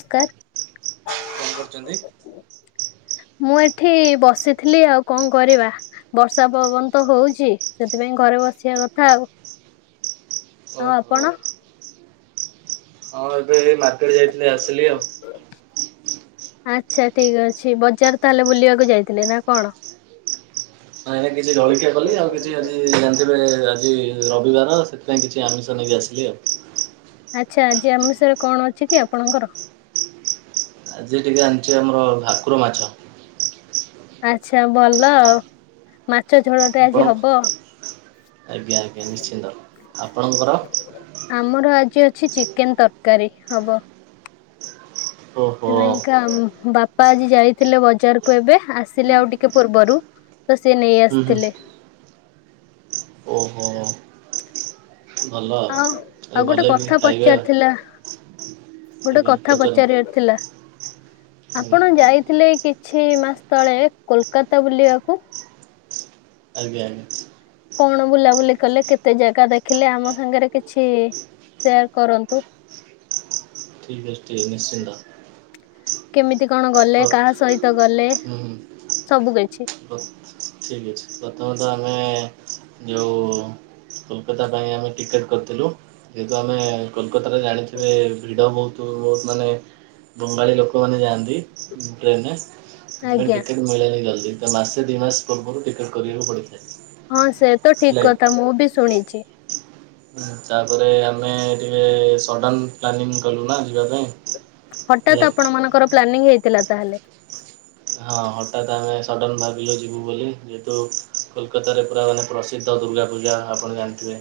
ସ୍କାର। କଣ କରୁଛନ୍ତି? ମୁଁ ଏଠି ବସିଥିଲି ଆଉ କଣ କରିବା। ବର୍ଷା ପବନ ତ ହଉଛି ସେଥିପାଇଁ ଘରେ ବସିବା କଥା ଆଉ। ଆଉ ଓହୋ ଆପଣ? ହଁ ଏବେ ଏଇ ମାର୍କେଟ ଯାଇଥିଲି ଆସିଲି ଆଉ। ଆଚ୍ଛା ଠିକ ଅଛି ବଜାର ତାହେଲେ ବୁଲିବାକୁ ଯାଇଥିଲେ ନା କଣ? ଏଇନା କିଛି ଜଳିଖିଆ କଲି ଆଉ କିଛି ଆଜି ଜାଣିଥିବେ ଆଜି ରବିବାର ସେ ପାଇଁ କିଛି ଆମିଷ ନେଇକି ଆସିଲି ଆଉ। ଆଚ୍ଛା ଆଜି ଆମିଷରେ କଣ ଅଛି କି ଆପଣଙ୍କର? ଆଜି ଟିକେ ଆଣିଚି ଆମର ଭାକୁର ମାଛ। ଆଚ୍ଛା ଭଲ ଆଉ ମାଛ ଝୋଳ ଟେ ଆପଣ ଆଜି ହବ। ଆଜ୍ଞା ଆଜ୍ଞା ନିଶ୍ଚିନ୍ତ। ଆପଣଙ୍କର ଆମର ଆଜି ଅଛି ଚିକେନ ତରକାରୀ ହବ। ଓହୋ ସେଥିପାଇଁକା ବାପା ଆଜି ଯାଇଥିଲେ ବଜାରୁକୁ ଏବେ ଆସିଲେ ଆଉ ଟିକେ ପୂର୍ବରୁ। ତ ସିଏ ନେଇ ହୁଁ ହୁଁ ଆସିଥିଲେ। ଓହୋ। ଆଉ ଏ ଆଉ ଭଲ ଗୋଟେ କି କଥା ଖାଇବା ପଚାରିଥିଲା। ଗୋଟେ ଆଜ୍ଞା କଥା ପଚାରନ୍ତୁ ପଚାରିବାର ଥିଲା। ଆଜ୍ଞା ଆପଣ ଯାଇଥିଲେ କିଛି ମାସ ତଳେ କୋଲକାତା ବୁଲିବାକୁ? ଆଜ୍ଞା ଆଜ୍ଞା। କଣ ବୁଲାବୁଲି କଲେ କେତେ ଜାଗା ଦେଖିଲେ ଆମ ସାଙ୍ଗରେ କିଛି ସେୟାର କରନ୍ତୁ। ଠିକ ଅଛି ଠିକ୍ ନିଶ୍ଚିନ୍ତ। କେମିତି କଣ ଗଲେ କାହା ହୁଁ ସହିତ ଗଲେ ସବୁ କିଛି। [unintelligible] ଠିକ ଅଛି ପ୍ରଥମତ ଆମେ ଯୋଉ କୋଲକତା ପାଇଁ ଆମେ ଟିକେଟ କରିଥିଲୁ ଯେହେତୁ ଆମେ କୋଲକତାରେ ଜାଣିଥିବେ ଭିଡ଼ ବହୁତୁ ବହୁତୁ ମାନେ ବଙ୍ଗାଳୀ ଲୋକମାନେ ଯାଆନ୍ତି ଟ୍ରେନ୍ ରେ ସେଥିପାଇଁ ଆଜ୍ଞା ଟିକେ ମିଳେନି ଜଲ୍ଦି ତ ମାସେ ଦି ମାସ ପୂର୍ବରୁ ଟିକେଟ କରିବାକୁ ପଡିଥାଏ। ହଁ ସେ ତ ଠିକ୍ କଥା ମୁଁ ବି ଶୁଣିଚି। ହୁଁ ତାପରେ ଆମେ ଟିକେ ସଡ଼ନ ପ୍ଲାନିଂ କଲୁ ନା ଯିବା ପାଇଁ। ହଠାତ୍ ହେଲେ ଆପଣ ମାନଙ୍କର ପ୍ଲାନିଂ ହେଇଥିଲା ତାହେଲେ। ହଁ ହଠାତ୍ ଆମେ ସଡ଼ନ ଭାବିଲୁ ଯିବୁ ବୋଲି ଯେହେତୁ କୋଲକତାରେ ପୁରା ମାନେ ପ୍ରସିଦ୍ଧ ଦୁର୍ଗା ପୂଜା ଆପଣ ଜାଣିଥିବେ।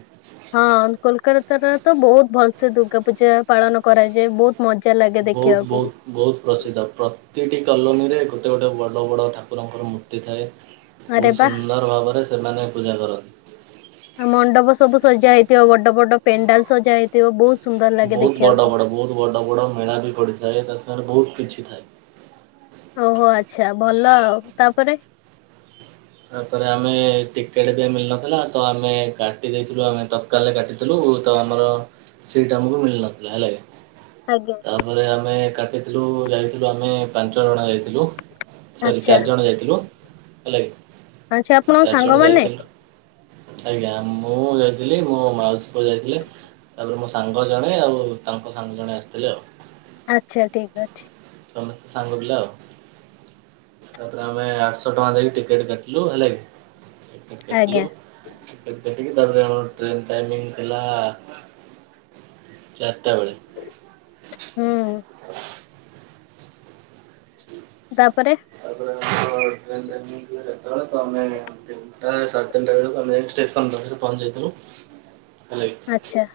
ହଁ କୋଲକାତାରେ ତ ବହୁତ୍ ଭଲସେ ଦୁର୍ଗା ପୂଜା ପାଳନ କରାଯାଏ। ବହୁତ ମଜା ଲା ବହୁତ୍ ବହୁତ୍। ବହୁତ୍ ପ୍ରସିଦ୍ଧ ପ୍ରତିଟି କଲୋନୀରେ ଗୋଟେ ଗୋଟେ ବଡ଼ ବଡ଼ ଠାକୁରଙ୍କର ମୂର୍ତ୍ତି ଥାଏ। ଆରେ ବହୁତ୍ ବା ସୁନ୍ଦର ଭାବରେ ସେମାନେ ପୂଜା କରନ୍ତି। ମଣ୍ଡପ ସବୁ ସଜା ହେଇଥିବ ବଡ ବଡ ପେଣ୍ଡାଲ ସଜା ହେଇଥିବ ବହୁତ ସୁନ୍ଦର ଲାଗେ ବହୁତ୍ ଦେଖିବାକୁ। ବଡ ବଡ ବହୁତ୍ ବଡ ବଡ ମେଳା ବି ପଡ଼ିଥାଏ ତା ସାଙ୍ଗରେ ବହୁତ କିଛି ଥାଏ। ଓହୋ ଆଚ୍ଛା ଭଲ ଆଉ ତାପରେ ତାପରେ ଆମେ ଟିକେଟ ବି ମିଳୁନଥିଲା ତ ଆମେ କାଟି ଦେଇଥିଲୁ ଆମେ ତ କାଲ୍ ରେ କାଟିଥିଲୁ ତ ଆମର ସିଟ୍ ଆମକୁ ମିଳିନଥିଲା ହେଲା କି ଆଜ୍ଞା। ତାପରେ ଆମେ କାଟିଥିଲୁ ଯାଇଥିଲୁ ଆମେ ପାଞ୍ଚ ଜଣ ଯାଇଥିଲୁ। ସରି ଆଚ୍ଛା ଚାରିଜଣ ଯାଇଥିଲୁ ହେଲା କିି। ଆଚ୍ଛା ଆପଣଙ୍କ ଚାରି ଜଣ ସାଙ୍ଗମାନେ ଯାଇଥିଲୁ ଆଜ୍ଞା ମୁଁ ଯାଇଥିଲି ମୋ ମାଉସୀ ପୁଅ ଯାଇଥିଲେ। ତାପରେ ମୋ ସାଙ୍ଗ ଜଣେ ଆଉ ତାଙ୍କ ସାଙ୍ଗ ଜଣେ ଆସିଥିଲେ ଆଉ। ଆଚ୍ଛା ଠିକ୍ ଅଛି। ସମସ୍ତେ ସାଙ୍ଗ ପିଲା ଆଉ। ତାପରେ ଆମେ ଆଠଶହ ଟଙ୍କା ଦେଇକି ଟିକେଟ କାଟିଲୁ ହେଲାକି ଟିକେଟ୍ କାଟିଲୁ। ଆଜ୍ଞା କେଟ୍ କାଟିକି ତାପରେ ଆମର ଟ୍ରେନ୍ ଟାଇମିଙ୍ଗ ଥିଲା ଚାରିଟା ବେଳେ। ହୁଁ। ତାପରେ ତାପରେ ଆମେ [inaudible] ଟା ସା ତିନିଟା ବେଳକୁ ଆମେ ପହଞ୍ଚି ଯାଇଥିବୁ ହେଲା କି? ଆଚ୍ଛା।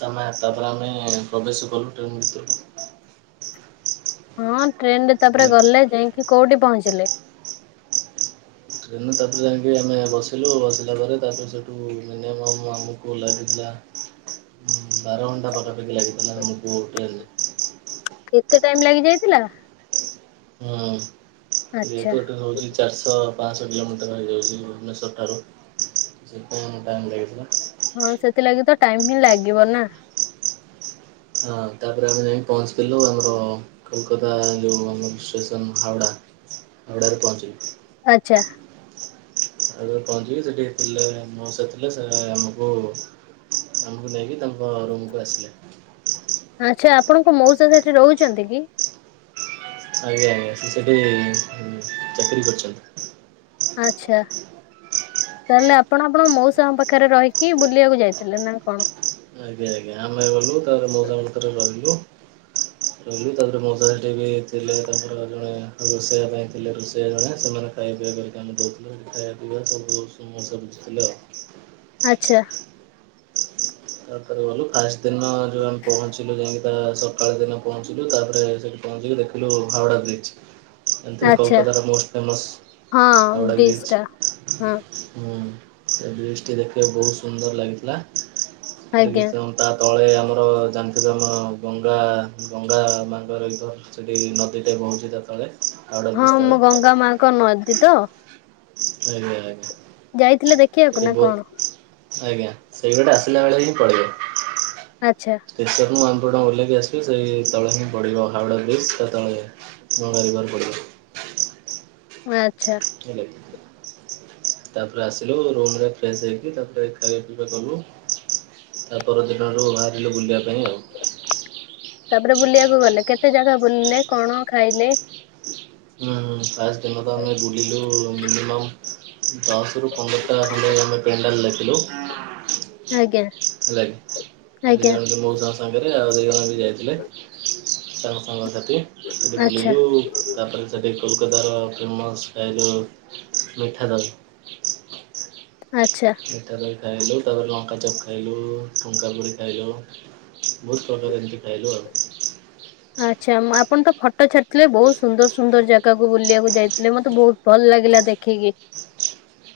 ତମେ ଆସିଲା ପରେ ଆମେ ପ୍ରବେଶ କଲୁ ଟ୍ରେନ୍ ଭିତରକୁ। ହଁ ଟ୍ରେନ ରେ ତାପରେ ହେଲା କି। ଗଲେ ଯାଇକି କୋଉଠି ପହଞ୍ଚିଲେ? ଟ୍ରେନ ତାପରେ ଯାଇକି ଆମେ ବସିଲୁ ବସିଲା ପରେ ତାପରେ ସେଠୁ ମିନିମମ୍ ଆମକୁ ଲାଗିଥିଲା [inaudible] ବାର ଘଂଟା ପାଖାପାଖି ଲାଗିଥିଲା ଆମକୁ ଟ୍ରେନ୍ ରେ। ଏତେ ଟାଇମ୍ ଲାଗି ଯାଇଥିଲା? ହଁ ଆଚ୍ଛା ଯେହେତୁ ଏଠି ହଉଛି ଚାରିଶହ ପାଞ୍ଚଶହ କିଲୋମିଟର ହେଇଯାଉଛି ଭୁବନେଶ୍ୱର ଠାରୁ ସେଇଥି ପାଇଁ ଆମକୁ ଟାଇମ୍ ଲାଗିଥିଲା। ହଁ ସେଥିଲାଗି ତ ଟାଇମ ହିଁ ଲାଗିବ ନା? ହଁ ତାପରେ ଆମେ ଯାଇି ପହଞ୍ଚିଥିଲୁ ଆମର କୋଲକାତା ଯୋଉ ଆମର ଷ୍ଟେସନ ହାଉଡା। ହାଉଡ଼ାରେ ପହଞ୍ଚିଲି। ଆଚ୍ଛା। ଆଉ ପହଞ୍ଚିକି ସେଠି ଥିଲେ ମୋଉସା ସେ ଥିଲେ ସେ ଆମକୁ ଆମକୁ ନେଇକି ତାଙ୍କ ରୁମକୁୁ ଆସିଲେ। ଆଚ୍ଛା ଆପଣଙ୍କ ମଉସା ସେଠି ରହୁଛନ୍ତି କି? ଆଜ୍ଞା ଆଜ୍ଞା ସେଠି ଚାକିରି କରିଛନ୍ତି। ଆଚ୍ଛା। ତାହେଲେ ଆପଣ ଆପଣ ମଉସା ଙ୍କ ପାଖରେ ରହିକି ବୁଲିବାକୁ ଯାଇଥିଲେ ନା କଣ? ଆଜ୍ଞା ଆଜ୍ଞା ଆମେ ଗଲୁ ତାପରେ ମଉସା ରହିଲି ତାପରେ ମଉସା ସେଠି ବି ଥିଲେ ତାଙ୍କର ଜଣେ ରୋଷେଆ ପାଇଁ ଥିଲେ ରୋଷେଇଆ ଜଣେ ସେମାନେ ଖାଇବା ପିବାକ କମେ ଦଉଥିଲେ ଖାଇବା ପିଇବା ସବୁ ମଉସା ବୁଝିଥିଲେ ଆଉ। ଆଚ୍ଛା। ତାପରେ ଗଲୁ ଫାଷ୍ଟ ଦିନ ଯଉ ଆମେ ପହଞ୍ଚିଲୁ ଯାଇକି। ସକାଳ ଦିନ ପହଞ୍ଚିଲୁ ତାପରେ ସେଠି ପହଞ୍ଚିକି ଦେଖିଲୁ ହାଉଡା ବ୍ରିଜ୍ ଏମଟି ବି ଆଚ୍ଛା କଲକତାର ମୋଷ୍ଟ ଫେମସ୍। ହଁ ହାଉଡ଼ା ବ୍ରିଜ ଟା ହଁ ବ୍ରିଜ ହୁଁ। ସେ ବ୍ରିଜ୍ ଟି ଦେଖିବାକୁ ବହୁତ ସୁନ୍ଦର ଲାଗିଥିଲା। ସେଠ କି ଆଜ୍ଞା ତା ତଳେ ଆମର ଜାଣିଥିବ ଆମ ଗଙ୍ଗା ଗଙ୍ଗା ମାଙ୍କ ରିଭର୍। ସେଠି ନଦୀ ଟେ ପହଞ୍ଚି ତା ତଳେ। ହାଓଡ଼ା ହଁ ବ୍ରିଜ ତଳେ ମୁଁ ଗଙ୍ଗା ମାଙ୍କ ନଦୀ ତ? ଆଜ୍ଞା ଆଜ୍ଞା। ଯାଇଥିଲେ ଦେ ଏଠି ବହୁତ ଆଜ୍ଞା ସେଇ ବାଟେ ଆସିଲା ବେଳେ ହିଁ ପଳେଇବ। ଆଚ୍ଛା। ସେେର ମୁଁ ଆନ୍ଦପୁର ଟା ଓ୍ଲାଇକ ଆସିବି ସେଇ ତଳେ ହିଁ ପଡ଼ିବ ହାାଉଡ଼ା ବ୍ରିଜ୍ ତା ତଳେ। [unintelligible] ବାକୁ ପଡିବ। ଆଚ୍ଛା। ହେଲାକି? ତାପରେ ଆସିଲୁ ରୁମ୍ ରେ ଫ୍ରେଶ ହେଇକି ତାପରେ ଖାଇବା ପିଇବା କଲୁ। ତା ପରଦିନରୁ ବାହାରିଲୁ ବୁଲିବା ପାଇଁ ଆଉ। ତାପରେ ବୁଲିବାକୁ ଗଲେ କେତେ ଜାଗା ବୁଲିଲେ କଣ ଖାଇଲେ? ହୁଁ ଫାଷ୍ଟ ଦିନ ତ ଆମେ ବୁଲିଲୁ ମିନିମମ ଦଶ ରୁ ପନ୍ଦରଟା ଖଣ୍ଡ ଆମେ ପେଣ୍ଡାଲ ଲେଖିଲୁ। ଆଜ୍ଞା। ହେଲା [unintelligible] ଆଜ୍ଞା ସାଙ୍ଗରେ ଆଉ ଦୁଇ ଜଣ ବି ଯାଇଥିଲେ ତାଙ୍କ ସାଙ୍ଗ ସାଥି ସେଠି ଆଚ୍ଛା ବୁଲିଲୁ। ତା ପରେ ସେଠି କୋଲକାତାର ଫେମସ୍ ଏ ଯେଉଁ ମିଠା ଦାଲ ଆ୍ଛା। ଏଟା ବି ଖାଇଲୁ ତାପରେ ଲଙ୍କାଚପ୍ ଖାଇଲୁ ଫୁଙ୍କାପୁଡ଼ି ଖାଇଲୁ। ବହୁତ ପ୍ରକାର ଏମିତି ଖାଇଲୁ ଆଉ। ଆଛା ଆପଣ ତ ଫଟୋ ଛାଡିଥିଲେ, ବହୁତ ସୁନ୍ଦର ସୁନ୍ଦର ଜାଗା। ବୁଲିବାକୁ ଯାଇଥିଲେ, ମତେ ବହୁତ ଭଲ ଲାଗିଲା ଦେଖିକି।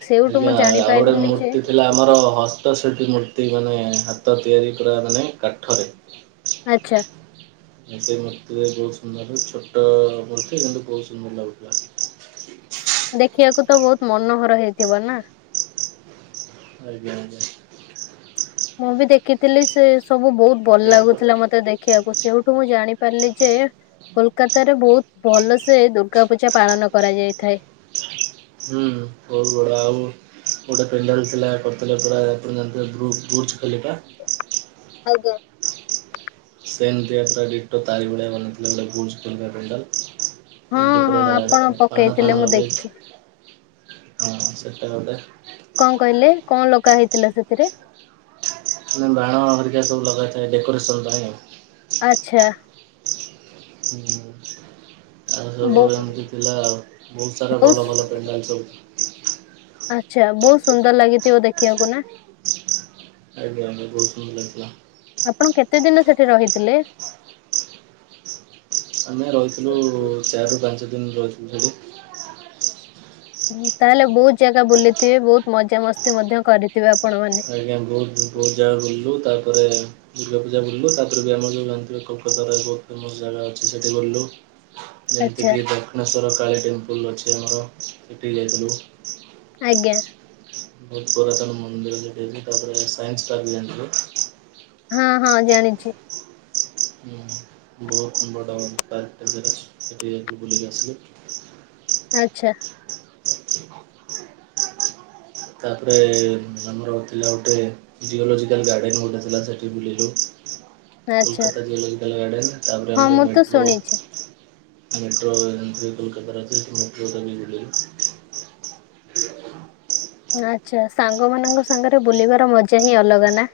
ସେଇଠୁ ଆଜ୍ଞା ମୁଁ ଆଉ ଗୋଟେ ଜାଣିପାରିଲି ଯେ ମୂର୍ତ୍ତି ଥିଲା ଆମର ହସ୍ତଶିଳ୍ପୀ ମୂର୍ତ୍ତି, ମାନେ ହାତ ତିଆରି କ ମାନେ କାଠରେ ଆଛା। ସେ ମୋତେ ବହୁତ ସୁନ୍ଦର ଛୋଟ [unintelligible] ଯେମତି ବହୁତ ସୁନ୍ଦର ଲାଗୁଥିଲା। ଦେଖିବାକୁ ତ ବହୁତ ମନୋହର ହେଇଥିବ ନା। [inaudible] ମୁଁ ବି ଦେଖିଥିଲି ସେ ସବୁ ବହୁତ ଭଲ ଲାଗୁଥିଲା। ମତେ ଦେଖି ଦେଖିବାକୁ, ସେଇଠୁ ମୁଁ ଜାଣିପାରିଲି ଯେ କୋଲକତାରେ ବହୁତ ଭଲସେ ଦୁର୍ଗା ପୂଜା ପାଳନ କରାଯାଇଥାଏ। [inaudible] ଗୋଟେ ପେଣ୍ଡର ଥିଲା କରିଥିଲେ ପୁରା [unintelligible] ଆଜ୍ଞା। ସେଣ୍ଟ [unintelligible] ଡୀଟା ତାରି ଭଳିଆ ଭନଥିଲଥିଲା ଗୋଟେ ଗୁଣ୍ଡାଲ। ହଁ ଏମିତି ହଁ ପୁରା ଆପଣ ପାଣ ପକେଇଥିଲେ ଫାଣ ମୁଁ ଲଗେଇ ଦେଖିଛି। ହଁ ସେଟା କଣ କହିଲେ? କଣ ଲଗା ହେଇଥିଲା ସେଥିରେ ମାନେ ବାଣ ଆଗରିକା ସବୁ ଲଗାଇଥାଏ ଡେକୋରେସନ୍ ପାଇଁ। ଆଛା। [inaudible] ଆଉ ସବୁ ବୋ ଏମିତି ପିଲା ବହୁତ ସାରା ବୋସ୍ ଭଲ ଭଲ ପେଣ୍ଡାଲ ସବୁ ଆଚ୍ଛା ବହୁତ ସୁନ୍ଦର ଲାଗିଥିବ ଦେଖିବାକୁ ନା? [inaudible] ଆପଣ କେତେ ଦିନ ସେଠି ରହିଥିଲେ? ଆମେ ରହିଥିଲୁ ଚାରି ରୁ ପାଞ୍ଚ ଦିନ ରହିଥିଲୁ ସେଠ। ତାହେଲେ ବହୁତ ଜାଗା ବୁଲିଥିବେ, ବହୁତ ମଜାମସ୍ତି ମଧ୍ୟ କରିଥିବେ ଆପଣ ମାନେ। ସେଠି ଆଜ୍ଞା ବହୁତ ବହୁତ ଜାଗା ଗଲୁ ତା ପରେ ଦୁର୍ଗା ପୂଜା ବଲୁ ତାପରେ ବି ଆମ ଯଉା କୋଲକାତାର ବହୁ ଫେମସ ଜାଗା ଅଛି ସେଠି ବଲୁ। ଯେମିତି ଆଚ୍ଛା କି ଦକ୍ଷିଣେଶ୍ଵର କା ଟେମ୍ପଲ ଅଛି ଆମର ସେଠି ଯାଇଥିଲୁ। ଆଜ୍ଞା। ବହୁ ପୁରାତନ ମନ୍ଦିର ତାପରେ ହଁ ହଁ ଜାଣିଛି। ବହୁତ ବଡ ପାର୍ଟ ଜାଗା ସେଠିଲଗ ଆସି ଆଛା। [inaudible] ତାପରେ ଆମର ଥିଲା ଗୋଟେ ଜିଓଲୋଜିକଲ ଗାର୍ଡନ ହୋଟେ ସେଠି ବୁଲିଲୁ। ଆଚ୍ଛା କୋଲକାତା ଜିଓଲଜିକଲ ଗାର୍ଡନ ତାପରେ ହଁ ଆମର ମୁଁ ତ ମେଟ୍ରୋ। ଶୁଣିଛି। [inaudible] ଆଚ୍ଛା ସାଙ୍ଗମାନଙ୍କ ସାଙ୍ଗରେ ବୁଲିବାର ମଜା ହିଁ ଅଲଗା ନା?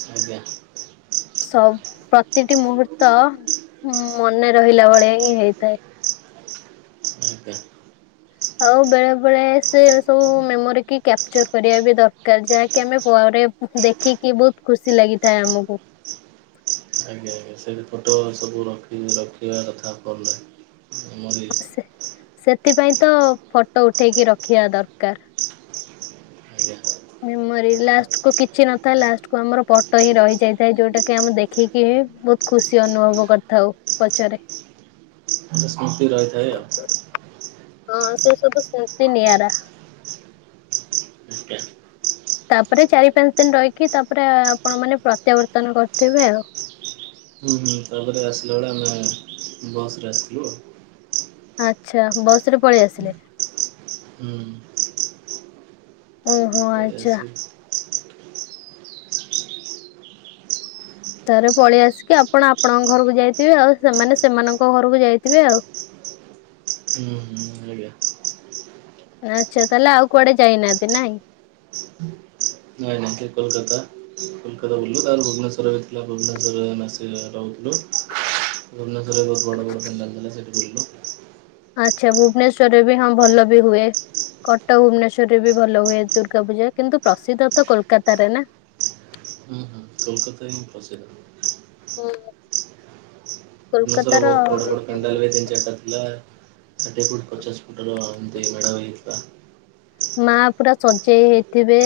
[inaudible] ସବ ପ୍ରତିଟି ମୁହୂର୍ତ୍ତ ମନେ ରହିଲା ଭଳିଆ ହିଁ ହେଇଥାଏ। [inaudible] ଆଉ ବେଳେ ବେଳେ ସେ ସବୁ ମେମୋରି କି କ୍ୟାପଚର୍ କରିବା ବି ଦରକାର। ଯା କେମେ ପରେ ଉ, ଉ, ଦେଖିକି ବହୁତ ଖୁସି ଲାଗିଥାଏ ଆମକୁ। ଏ ସେ ବି ଫଟୋ ସବୁ ରଖି ରଖିବା କଥା ଫୋନ୍ ରେ। ମେମୋରି ସେ ସେଥିପାଇଁ ତ ଫଟୋ ଉଠେଇକି ରଖିବା ଦରକାର। ଆଜ୍ଞା ମେମୋରି ଲାଷ୍ଟ କୁ କିଛି ନଥାଏ। ଲାଷ୍ଟ କୁ ଆମର ଫଟୋ ହିଁ ରହିଯାଇଥାଏ ଯୋଉଟା କି ଆମେ ଦେ ଖିକି ବହୁତ ଖୁସି ଅନୁଭବ କରିଥାଉ ପଛରେ। [inaudible] ସ୍ମୃତି ରହିଥାଏ ଆଉ। ହଁ ସେ ସବୁ ସ୍ମୃତି ନିଆରା। ଆଜ୍ଞା। ତାପରେ ଚାରି ପାଞ୍ଚ ଦିନ ରହିକି, ତାପରେ ଆ, ଆପଣ ମାନେ ପ୍ରତ୍ୟାବର୍ତ୍ତନ କରଥିବେ ଆଉ। ହୁଁ, ହୁଁ ତାପରେ ଆସିଲା ବେଳେ ଆମେ ବସ୍ ରେ ଆସିଲୁ ଆଉ। ଆଚ୍ଛା ବସ୍ ରେ ପଳେଇ ଆସିଲେ। ହୁଁ। ଓହୋ! ଆ ଏ ସେ [inaudible] ଥରେ ପଳେଇ ଆସିକି ଆପଣ ଆପଣଙ୍କ ଘରକୁ ଯାଇଥିବେ। ଆଉ ସେମାନେ ସେମାନଙ୍କ ଘରକୁ ଯାଇଥିବେ ଆଉ। ହୁଁ, ହୁଁ, ଆଜ୍ଞା। ଆଚ୍ଛା ତାହେଲେ ଆଉ କୁଆଡେ ଯାଇନାହାନ୍ତି ନାଇଁ? ଏ ତାଙ୍କେ କୋଲକାତା, କୋଲକତା ବୁଲିଲୁ, ତା ପରେ ଭୁବନେଶ୍ୱର ହେଇଥିଲା ଭୁବନେଶ୍ୱର ରେ ଆମେ ଆସି ସେ ରହୁଥିଲୁ। ଭୁବନେଶ୍ୱରରେ ବହୁତ ବଡ଼ ବଡ଼ ପେଣ୍ଡାଲ ଥିଲା ସେଠି ବୁଲିଲୁ। ଆଚ୍ଛା ଭୁବନେଶ୍ଵରରେ ବି ହଁ ଭଲ ବି ହୁଏ। କଟକ, ଭୁବନେଶ୍ଵରରେ ବି ଭଲ ହୁଏ ଦୁର୍ଗା ପୂଜା। କିନ୍ତୁ ପ୍ରସିଦ୍ଧ ତ କୋଲକାତାରେ ନା। ହୁଁ, ହୁଁ କୋଲକାତା ହିଁ ପ୍ରସିଦ୍ଧ। [inaudible] କୋଲକତା ର ପେଣ୍ଡାଲଭେ ତିନ ଚାଟା ଥିଲା [unintelligible] ପଚାଶ ଫୁଟ୍ ର ଏମତି ମେଢ ହେଇଥିଲା। ମା ପୁରା ସଜେଇ ହେଇଥିବେ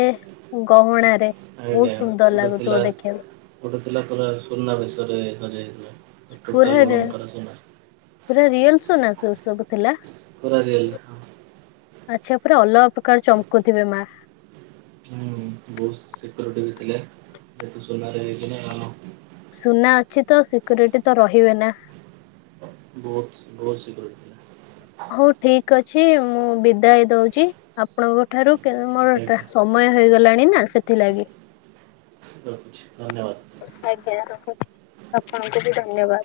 ଗହଣାରେ। ଆଜ୍ଞା ବହୁତ ସୁନ୍ଦର ଗୋଟେ ଥିଲା ଲାଗୁଥୁବ ଦେଖିବାକୁ। ଗୋଟେ ଥିଲା ସୁନା ସୁନା ବେଶରେ ସଜା ହେଇଥିଲା [unintelligible] ପୁରାହା ଟୋଟାଲ ରେ ଅଳଙ୍କାର ସୁନା ପୁରା ରିଏଲ ସୁନା ସ' ସବୁ ଥିଲା? ପୁରା ରିଏଲ ହଁ। ଆଚ୍ଛା ପୁରା ଅଲଗା ପ୍ରକାର ଚମକୁଥିବେ ମା। ହୁଁ, ବହୁତ ସିକ୍ୟୁରିଟି ବି ଥିଲେ ଯେହେତୁ ସୁନାରେ ହେଇଛି ନା କାମ। ସୁନା ଅଛି ତ ସିକ୍ୟୁରିଟି ତ ରହିବେ ନା। ବହୁତ ବହୁତ ସିକ୍ୟୁରିଟି। ଥିଲା ହଉ ଠିକ ଅଛି ମୁଁ ବିଦାୟ ଦଉଛି ଆପଣଙ୍କ ଠାରୁ କା-ମୋର ଟା ସେଇଟା ସମ ମୟ ହେଇଗଲାଣି ନା ସେଥିଲାଗି। ରଖୁଛି ଧନ୍ୟବାଦ। ଆଜ୍ଞା ରହୁଛି ଆପଣଙ୍କୁ ବି ଧନ୍ୟବାଦ।